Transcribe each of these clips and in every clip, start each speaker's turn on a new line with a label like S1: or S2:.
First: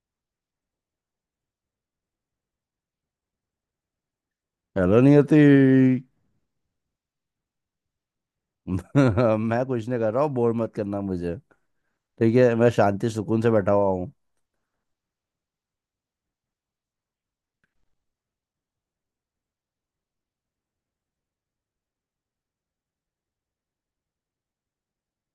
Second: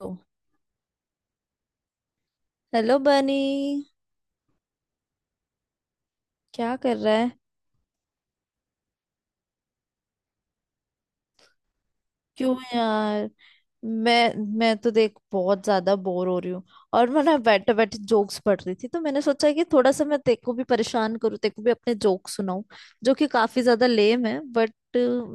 S1: तो, hello Bunny.
S2: Hello Niyati.
S1: क्या कर रहा है?
S2: मैं कुछ नहीं कर रहा हूँ, बोर मत करना मुझे। ठीक
S1: क्यों
S2: है, मैं शांति
S1: यार?
S2: सुकून से बैठा हुआ हूँ।
S1: मैं तो देख बहुत ज्यादा बोर हो रही हूँ। और मैं ना बैठे बैठे जोक्स पढ़ रही थी तो मैंने सोचा कि थोड़ा सा मैं तेरे को भी परेशान करूँ, तेरे को भी अपने जोक सुनाऊं, जो कि काफी ज्यादा लेम है, बट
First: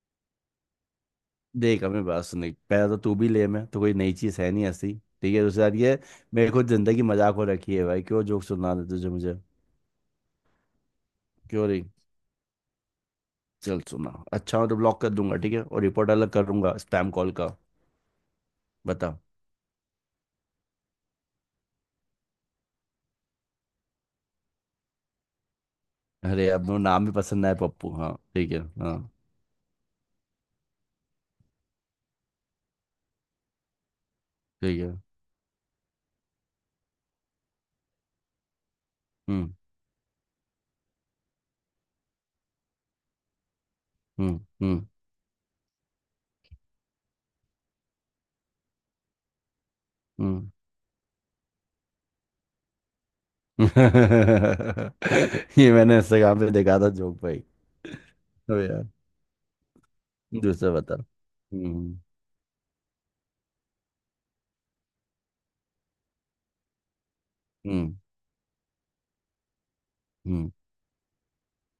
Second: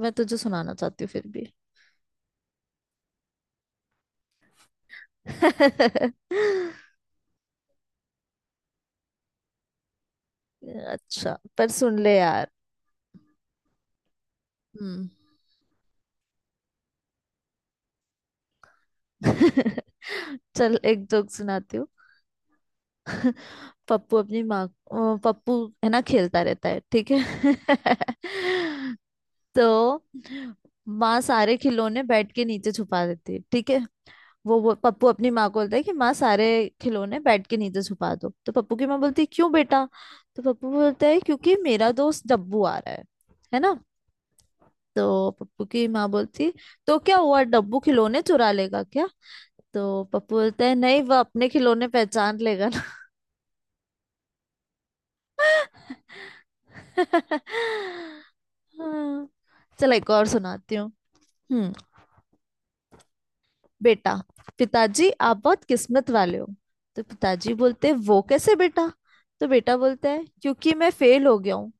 S1: मैं तुझे सुनाना चाहती हूँ फिर भी।
S2: देख हमें बात सुनी, पहला तो तू भी लेम है, तो कोई नई चीज़ है नहीं ऐसी। ठीक है, दूसरी बात ये, मेरे को जिंदगी मजाक हो रखी है भाई, क्यों जोक सुना दे तुझे मुझे।
S1: अच्छा,
S2: क्यों
S1: पर
S2: रही।
S1: सुन ले यार।
S2: चल सुना, अच्छा हो तो ब्लॉक
S1: हम्म।
S2: कर दूंगा ठीक है, और रिपोर्ट अलग कर दूंगा स्पैम कॉल का। बता।
S1: चल, एक जोक सुनाती हूँ। पप्पू अपनी माँ पप्पू, है ना, खेलता
S2: अरे अब
S1: रहता
S2: वो
S1: है,
S2: नाम
S1: ठीक
S2: भी पसंद
S1: है।
S2: आया पप्पू, हाँ ठीक है, हाँ
S1: तो माँ सारे खिलौने बेड के नीचे छुपा देती है, ठीक है। वो
S2: ठीक है।
S1: पप्पू अपनी माँ को बोलता है कि माँ सारे खिलौने बेड के नीचे छुपा दो। तो पप्पू की माँ बोलती है क्यों
S2: हम्म।
S1: बेटा? तो पप्पू बोलता है क्योंकि मेरा दोस्त डब्बू आ रहा है ना।
S2: हम्म। हम्म।
S1: तो पप्पू की माँ बोलती, तो क्या हुआ, डब्बू खिलौने चुरा लेगा क्या? तो पप्पू
S2: हम्म।
S1: बोलता है नहीं, वह अपने खिलौने पहचान लेगा।
S2: ये मैंने इंस्टाग्राम पे देखा था जोक भाई।
S1: हाँ।
S2: तो यार,
S1: चलो, एक और
S2: दूसरा
S1: सुनाती हूँ।
S2: बता।
S1: हम्म।
S2: हम्म।
S1: बेटा, पिताजी आप बहुत किस्मत वाले हो। तो पिताजी बोलते हैं
S2: हम्म।
S1: वो कैसे बेटा? तो बेटा बोलता है
S2: हम्म।
S1: क्योंकि मैं फेल हो गया हूँ,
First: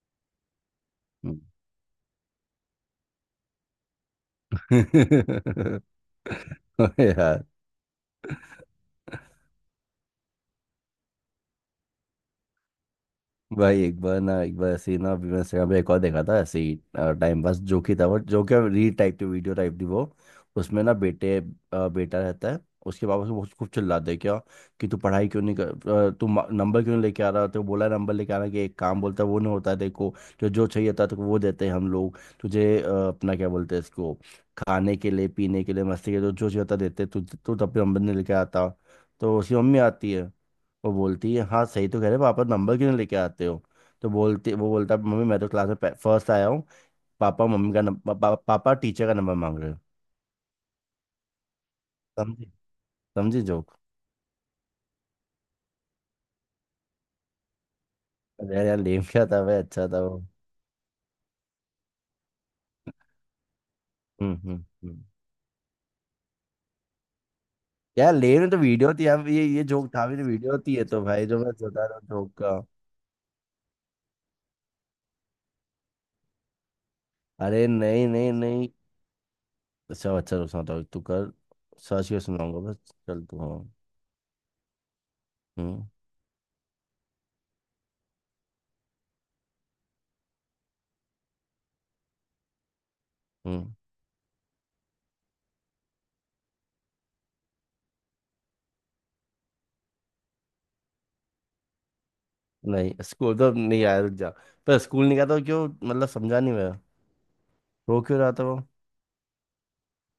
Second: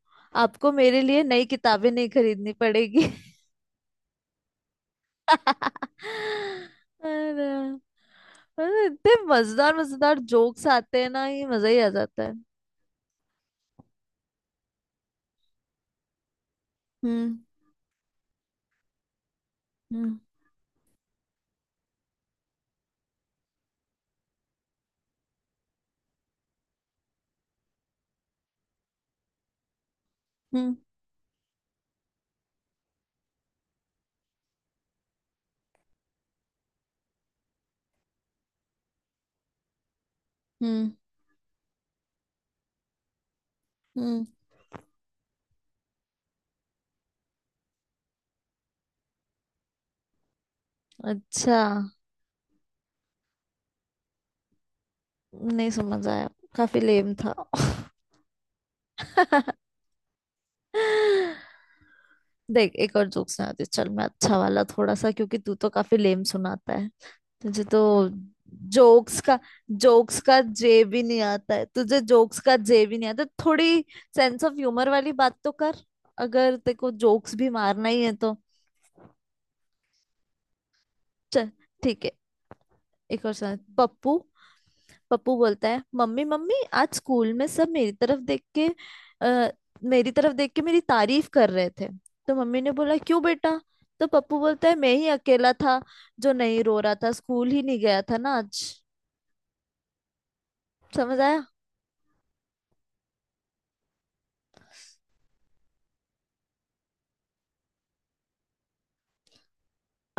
S1: आपको मेरे लिए
S2: हम्म।
S1: नई किताबें नहीं खरीदनी पड़ेगी।
S2: अबे यार।
S1: अरे। अरे, इतने मजेदार मजेदार जोक्स आते हैं ना, ये मजा ही आ जाता है।
S2: भाई एक बार ना, एक बार ऐसे ही ना, अभी मैं इंस्टाग्राम पे एक और देखा था ऐसे ही।
S1: हम्म,
S2: टाइम पास जोक ही था वो, जो क्या रील टाइप की वीडियो टाइप थी वो।
S1: हम्म,
S2: उसमें ना बेटे, बेटा रहता है। उसके पापा उसको बहुत खूब चिल्लाते हैं क्या, कि तू पढ़ाई क्यों नहीं कर, नंबर क्यों नहीं लेके आ रहा। तो बोला नंबर लेके आना कि एक काम बोलता है वो नहीं होता है देखो। जो जो
S1: हम्म,
S2: चाहिए था तो वो देते हैं हम लोग तुझे, अपना क्या बोलते हैं इसको, खाने के लिए, पीने के लिए, मस्ती के लिए जो जो चाहिए होता देते, तू तू तब भी नंबर नहीं लेके आता। तो उसकी मम्मी आती है,
S1: हम्म,
S2: वो बोलती है हाँ सही तो कह रहे हो, पापा नंबर क्यों नहीं लेके आते हो। तो
S1: हम्म।
S2: बोलती वो बोलता है मम्मी मैं तो क्लास में फर्स्ट आया हूँ। पापा टीचर का नंबर मांग रहे हो।
S1: अच्छा।
S2: समझी? समझी जोक?
S1: नहीं समझ आया, काफी लेम था।
S2: अरे यार लेम क्या था भाई, अच्छा था वो।
S1: देख, एक और जोक सुनाती हूँ। चल, मैं
S2: हम्म।
S1: अच्छा वाला
S2: हम्म।
S1: थोड़ा
S2: हम्म।
S1: सा, क्योंकि तू तो काफी लेम सुनाता है। तुझे तो
S2: यार लेम तो वीडियो थी
S1: जोक्स
S2: यार,
S1: का
S2: ये जोक था भी,
S1: जोक्स
S2: तो
S1: का
S2: वीडियो होती
S1: जे
S2: है
S1: भी
S2: तो
S1: नहीं
S2: भाई जो मैं
S1: आता है,
S2: बता रहा
S1: तुझे
S2: हूँ जोक
S1: जोक्स का
S2: का।
S1: जे भी नहीं आता थोड़ी। सेंस ऑफ ह्यूमर वाली बात तो कर, अगर तेरे को जोक्स भी
S2: अरे
S1: मारना ही
S2: नहीं
S1: है
S2: नहीं
S1: तो।
S2: नहीं, अच्छा अच्छा रुक, सुनाता हूँ तू कर।
S1: चल, ठीक
S2: सर्च
S1: है।
S2: के सुनाऊंगा बस।
S1: एक
S2: चल
S1: और
S2: तू,
S1: सुना।
S2: हाँ।
S1: पप्पू, पप्पू बोलता है
S2: हम्म।
S1: मम्मी, मम्मी आज स्कूल में सब मेरी तरफ देख के आ, मेरी तरफ देख के मेरी तारीफ कर रहे थे। तो मम्मी ने बोला क्यों बेटा?
S2: हम्म।
S1: तो पप्पू बोलता है मैं ही अकेला था जो नहीं रो रहा था, स्कूल ही नहीं गया था ना आज। समझ आया?
S2: नहीं स्कूल तो नहीं आया, रुक जा। पर स्कूल नहीं गया तो क्यों, मतलब समझा नहीं मैं। रो क्यों रहा था वो?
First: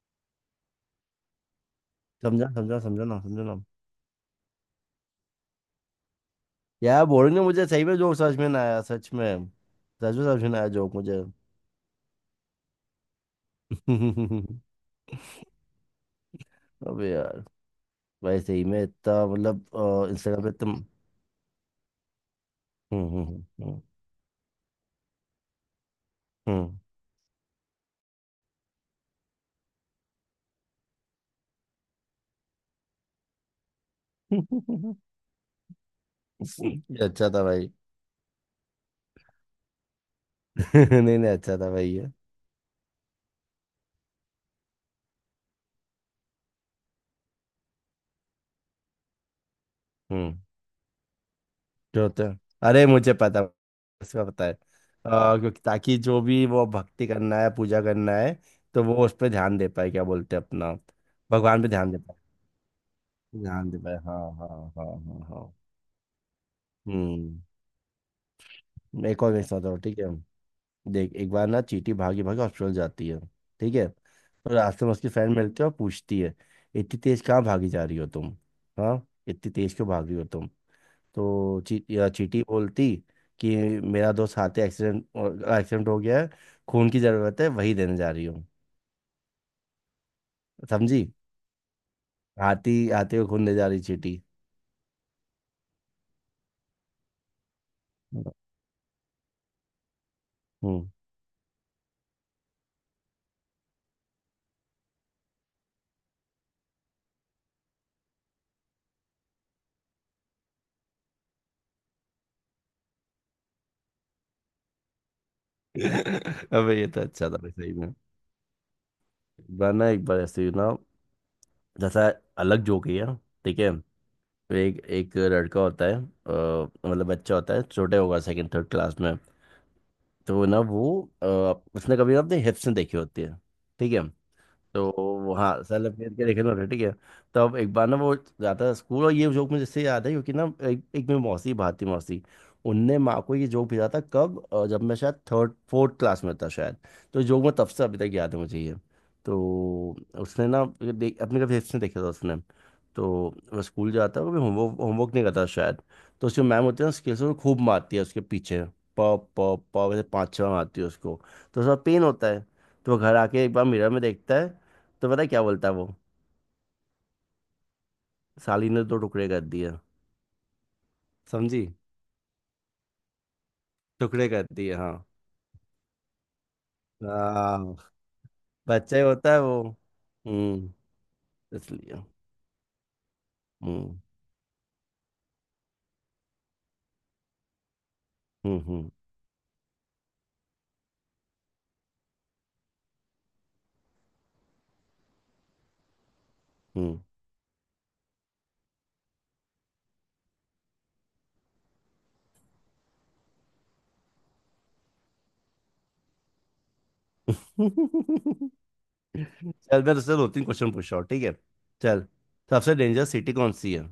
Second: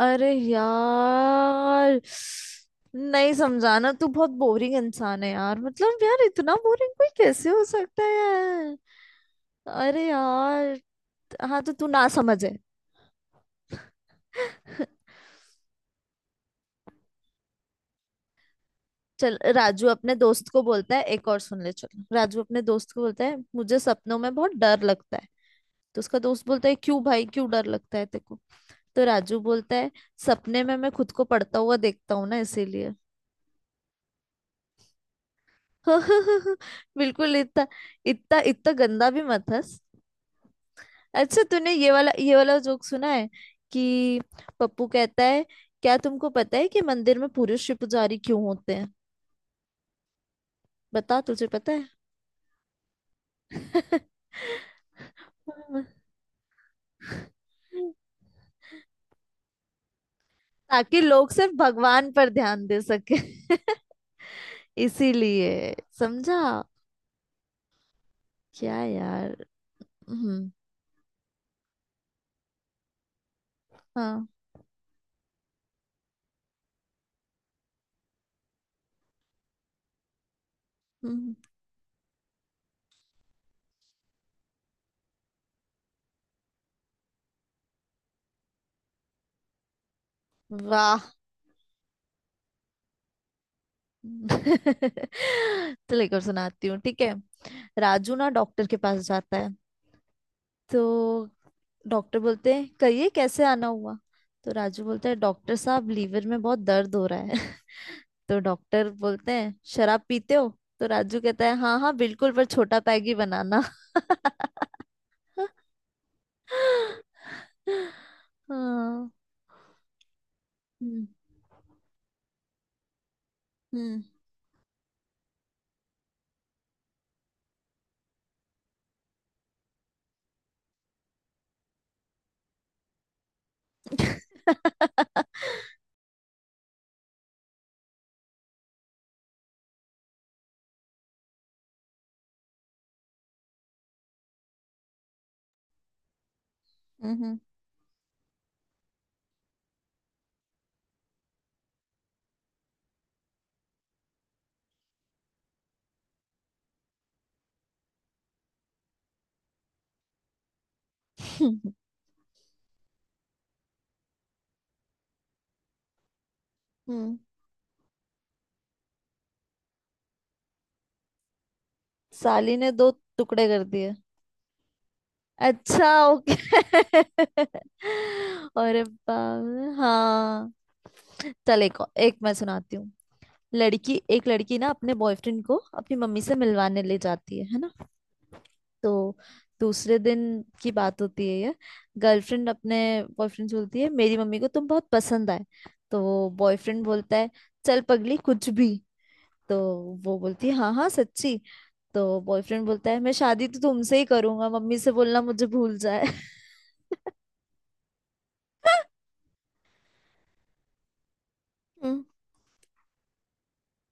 S1: अरे यार,
S2: समझा समझा समझा ना,
S1: नहीं
S2: समझा ना?
S1: समझाना। तू बहुत बोरिंग इंसान है यार, मतलब यार इतना बोरिंग
S2: यार
S1: कोई
S2: बोलेंगे
S1: कैसे हो
S2: मुझे, सही में
S1: सकता है
S2: जोक समझ में ना
S1: यार।
S2: आया सच में।
S1: अरे
S2: सच में समझ में ना आया
S1: यार।
S2: जोक मुझे।
S1: हाँ, तो तू ना समझे।
S2: अबे यार, भाई सही में इतना
S1: चल,
S2: मतलब।
S1: राजू अपने
S2: इंस्टाग्राम
S1: दोस्त
S2: पे
S1: को
S2: तुम।
S1: बोलता है, एक और सुन ले। चलो, राजू अपने दोस्त को
S2: हम्म।
S1: बोलता है
S2: हम्म।
S1: मुझे
S2: हम्म।
S1: सपनों में बहुत डर लगता है। तो उसका दोस्त बोलता है
S2: हम्म।
S1: क्यों भाई, क्यों डर लगता है तेको? तो राजू बोलता है सपने में मैं खुद को पढ़ता हुआ देखता हूँ ना, इसीलिए।
S2: हम्म। ये अच्छा
S1: बिल्कुल,
S2: था
S1: इतना
S2: भाई।
S1: इतना इतना गंदा भी मत हंस।
S2: नहीं नहीं,
S1: अच्छा,
S2: अच्छा था
S1: तूने
S2: भाई
S1: ये
S2: ये।
S1: वाला, ये वाला जोक सुना है कि पप्पू कहता है क्या तुमको पता है कि मंदिर में पुरुष ही पुजारी क्यों होते हैं?
S2: हम्म।
S1: बता, तुझे पता
S2: जो होता है, अरे मुझे पता।
S1: है?
S2: इसका पता है, क्योंकि ताकि जो भी वो भक्ति करना है, पूजा करना है, तो वो उस पर ध्यान दे पाए, क्या बोलते हैं अपना,
S1: ताकि लोग सिर्फ
S2: भगवान पे ध्यान दे।
S1: भगवान पर ध्यान दे सके।
S2: ध्यान दे भाई, हाँ हाँ। हाँ हाँ हाँ।
S1: इसीलिए, समझा
S2: हम्म।
S1: क्या
S2: एक और
S1: यार।
S2: मेरे साथ और, ठीक है।
S1: हम्म।
S2: देख, एक बार ना चींटी भागी भागी हॉस्पिटल जाती है ठीक है,
S1: हाँ।
S2: तो रास्ते में उसकी फ्रेंड मिलती है और पूछती है इतनी तेज कहाँ भागी जा रही हो तुम, हाँ, इतनी तेज क्यों भाग रही हो तुम।
S1: हम्म।
S2: तो ची, या चींटी बोलती कि मेरा दोस्त हाथी एक्सीडेंट एक्सीडेंट हो गया है, खून की जरूरत है, वही देने जा रही हूँ। समझी?
S1: वाह।
S2: हाथी, हाथी को खून दे जा रही चींटी।
S1: चलो, एक और सुनाती हूँ, ठीक है। राजू ना डॉक्टर के पास जाता है। तो
S2: हम्म।
S1: डॉक्टर बोलते हैं कहिए कैसे आना हुआ? तो राजू बोलता है डॉक्टर साहब, लीवर में बहुत दर्द हो रहा है। तो डॉक्टर बोलते हैं शराब पीते हो? तो राजू कहता है हाँ हाँ बिल्कुल, पर छोटा पैग ही बनाना।
S2: अबे ये तो अच्छा था भाई, सही में।
S1: हाँ।
S2: बार ना एक बार ऐसे ही ना,
S1: हम्म,
S2: जैसा अलग जोक ही है, ठीक है।
S1: हम्म।
S2: तो एक एक लड़का होता है, मतलब बच्चा होता है छोटे, होगा सेकंड थर्ड क्लास में। तो ना वो, अ, उसने कभी ना अपने हिप्स नहीं देखी होती है, ठीक है। तो वो हाँ सेल्फ केयर के लिखे हुए, ठीक है। तो अब एक बार ना वो जाता है स्कूल, और ये जोक मुझे इससे याद है क्योंकि ना एक मेरी मौसी भाती मौसी, उनने माँ को ये जोक भेजा था कब, जब मैं शायद थर्ड फोर्थ क्लास में था शायद। तो
S1: हम्म।
S2: जोक मैं तब से अभी तक याद है मुझे ये। तो उसने ना ये देख अपने कभी देखा था उसने। तो वो स्कूल जाता है, वो होमवर्क होमवर्क नहीं करता शायद। तो उसकी मैम होती है ना, स्केल से वो खूब मारती है उसके पीछे। प प प वैसे पाँच छः मारती है उसको, तो उसका पेन होता है। तो वो घर आके एक बार मिरर में देखता है। तो पता है क्या बोलता है वो?
S1: हम्म।
S2: साली ने तो टुकड़े कर दिए। समझी?
S1: साली ने दो टुकड़े कर दिए।
S2: टुकड़े कर दिए, हाँ।
S1: अच्छा, ओके।
S2: हाँ
S1: अरे
S2: बच्चा ही होता है वो।
S1: बाप, हाँ।
S2: हम्म।
S1: चल,
S2: इसलिए।
S1: एक मैं सुनाती हूँ।
S2: हम्म।
S1: लड़की, एक लड़की ना अपने बॉयफ्रेंड को अपनी मम्मी से मिलवाने ले जाती है ना।
S2: हम्म। हम्म।
S1: तो दूसरे दिन की बात होती है ये। गर्लफ्रेंड अपने बॉयफ्रेंड से बोलती है मेरी मम्मी को तुम बहुत पसंद आए। तो बॉयफ्रेंड
S2: हम्म।
S1: बोलता है चल पगली कुछ भी। तो वो बोलती है हाँ हाँ सच्ची। तो बॉयफ्रेंड बोलता है मैं शादी तो तुमसे ही करूंगा, मम्मी से बोलना मुझे भूल जाए।
S2: चल, मैं तुझसे दो तीन क्वेश्चन पूछ रहा हूँ ठीक है, चल। सबसे डेंजरस सिटी कौन सी है?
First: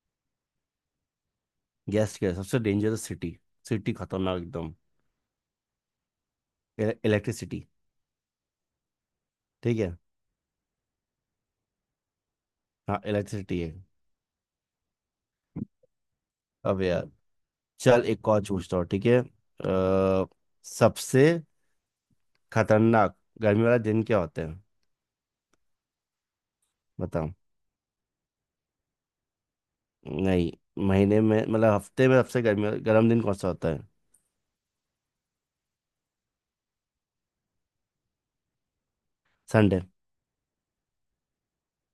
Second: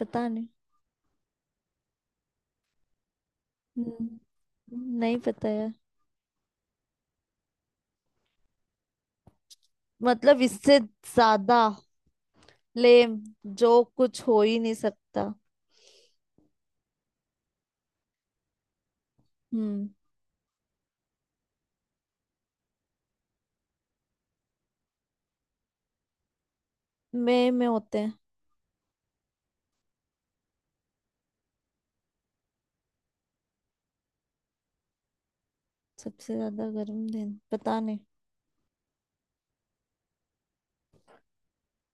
S1: पता नहीं।
S2: गेस कर, सबसे डेंजरस सिटी, सिटी खतरनाक एकदम।
S1: हम्म, नहीं पता यार।
S2: इलेक्ट्रिसिटी, ठीक है।
S1: मतलब, इससे ज्यादा
S2: हाँ,
S1: लेम
S2: इलेक्ट्रिसिटी है।
S1: जो कुछ हो ही नहीं सकता।
S2: अब यार, चल एक और पूछता हूँ ठीक है।
S1: हम्म।
S2: सबसे खतरनाक गर्मी वाला दिन क्या होता है, बताओ।
S1: मई में होते हैं।
S2: नहीं, महीने में, मतलब हफ्ते में, सबसे गर्म दिन कौन सा होता है?
S1: सबसे ज्यादा गर्म दिन पता नहीं।
S2: संडे।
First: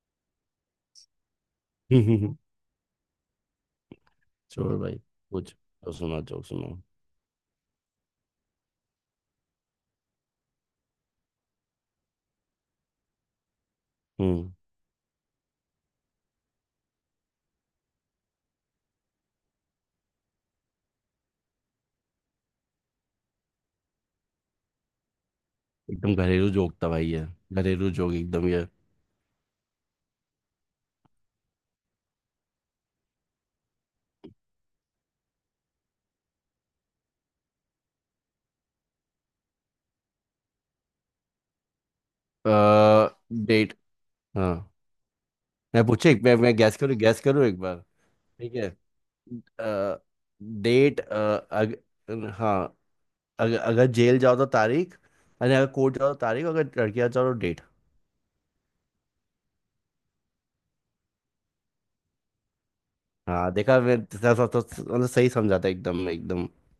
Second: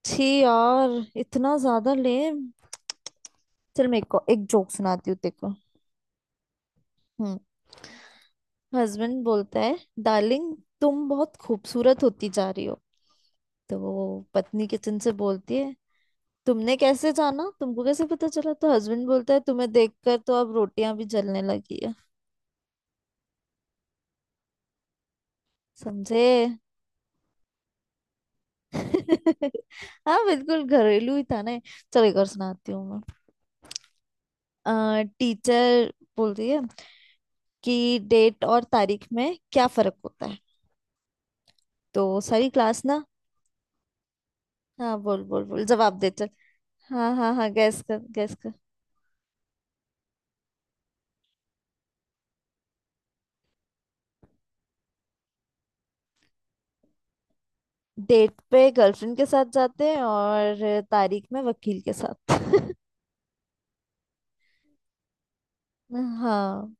S1: छी यार, इतना ज्यादा लेम। चल, मेरे को एक जोक
S2: छोड़ भाई,
S1: सुनाती हूँ देखो।
S2: कुछ तो सुना जोक, सुनो।
S1: हम्म। हस्बैंड बोलता है डार्लिंग, तुम बहुत खूबसूरत होती जा रही हो। तो वो
S2: हम्म।
S1: पत्नी किचन से बोलती है तुमने कैसे जाना, तुमको कैसे पता चला? तो हस्बैंड बोलता है तुम्हें देखकर तो अब रोटियां भी जलने लगी है।
S2: एकदम
S1: समझे?
S2: घरेलू जोक था भाई ये, घरेलू जोक एकदम ये।
S1: हाँ बिल्कुल घरेलू ही था ना ये। चलो, एक और सुनाती हूँ। मैं टीचर बोलती है कि डेट और तारीख में क्या फर्क होता है? तो सारी क्लास ना।
S2: डेट। हाँ।
S1: हाँ, बोल बोल बोल,
S2: मैं
S1: जवाब दे
S2: पूछे एक,
S1: चल।
S2: मैं गैस करूँ
S1: हाँ
S2: गैस
S1: हाँ
S2: करूँ
S1: हाँ,
S2: एक
S1: गैस
S2: बार,
S1: कर गैस कर।
S2: ठीक है। आ, डेट, हाँ, अगर जेल जाओ तो तारीख। अरे अगर कोर्ट जाओ तो तारीख, अगर लड़कियां जाओ तो डेट।
S1: डेट पे गर्लफ्रेंड के साथ जाते हैं और तारीख में वकील के साथ।
S2: हाँ देखा, तो मतलब सही समझा था एकदम एकदम।
S1: हाँ।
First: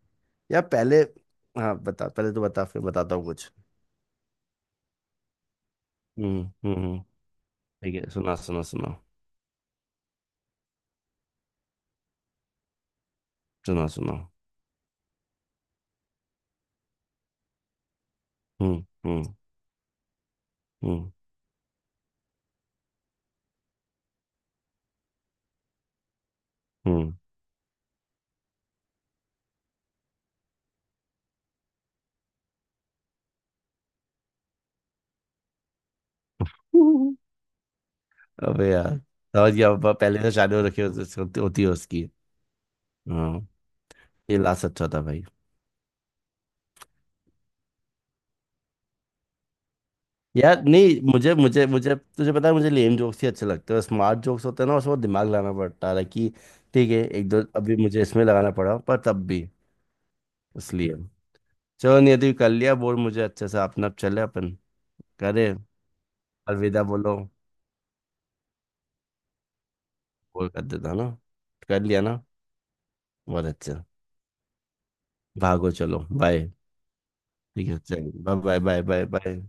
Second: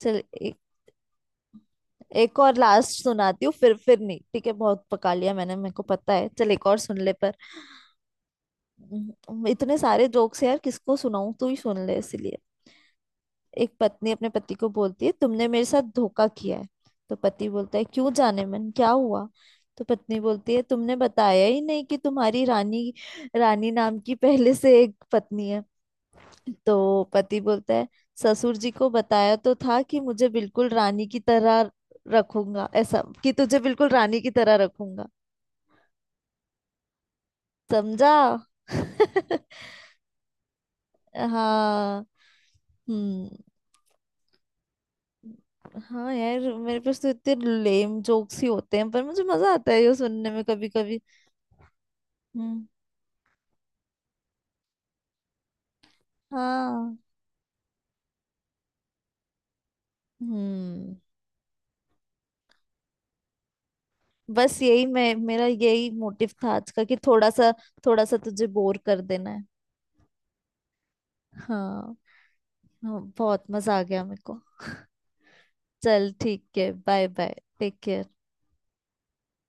S1: चल एक
S2: यार पहले, हाँ बता पहले,
S1: एक
S2: तो
S1: और
S2: बता फिर
S1: लास्ट
S2: बताता हूँ
S1: सुनाती
S2: कुछ।
S1: हूँ, फिर नहीं, ठीक है। बहुत पका लिया मैंने, मेरे को पता है।
S2: हम्म।
S1: चल, एक
S2: हम्म।
S1: और सुन
S2: हम्म।
S1: ले पर।
S2: ठीक है, सुना सुना सुना,
S1: इतने सारे जोक्स यार किसको सुनाऊं, तू ही सुन ले इसलिए। एक
S2: सुना
S1: पत्नी
S2: सुना।
S1: अपने पति को बोलती है तुमने मेरे साथ धोखा किया है। तो पति बोलता है क्यों जाने मन,
S2: हम्म।
S1: क्या
S2: हम्म।
S1: हुआ? तो पत्नी बोलती है तुमने
S2: हम्म।
S1: बताया ही नहीं कि तुम्हारी रानी, रानी नाम की पहले से एक पत्नी है। तो पति बोलता है ससुर जी को बताया तो था कि मुझे बिल्कुल रानी की तरह रखूंगा, ऐसा कि तुझे बिल्कुल रानी की तरह रखूंगा।
S2: हम्म।
S1: समझा?
S2: अबे यार। समझ गया, अब पहले से शादी हो रखी होती होती- होती है
S1: हाँ।
S2: उसकी,
S1: हम्म।
S2: हाँ। ये लास्ट अच्छा था भाई।
S1: हाँ यार, मेरे पास तो इतने लेम जोक्स ही होते हैं, पर मुझे मजा आता है ये सुनने में
S2: यार
S1: कभी कभी।
S2: नहीं, मुझे मुझे मुझे तुझे पता है,
S1: हम्म।
S2: मुझे लेम जोक्स ही अच्छे लगते हैं। स्मार्ट जोक्स होते हैं ना, उसमें दिमाग लाना पड़ता है like कि। ठीक
S1: हाँ।
S2: है, एक दो अभी मुझे इसमें लगाना पड़ा पर तब भी,
S1: हम्म।
S2: इसलिए। चलो नियति, कर लिया बोल मुझे अच्छे से अपना, अब चले अपन।
S1: बस यही, मैं मेरा
S2: करे
S1: यही मोटिव था आज का
S2: अलविदा
S1: कि
S2: बोलो।
S1: थोड़ा सा, थोड़ा सा तुझे बोर कर देना है।
S2: बोल कर देता ना, कर
S1: हाँ।
S2: लिया ना।
S1: हाँ, बहुत
S2: बहुत
S1: मजा आ
S2: अच्छा,
S1: गया मेरे को।
S2: भागो चलो
S1: चल
S2: बाय।
S1: ठीक है, बाय बाय,
S2: ठीक है,
S1: टेक केयर।
S2: चलिए, bye bye, bye bye bye.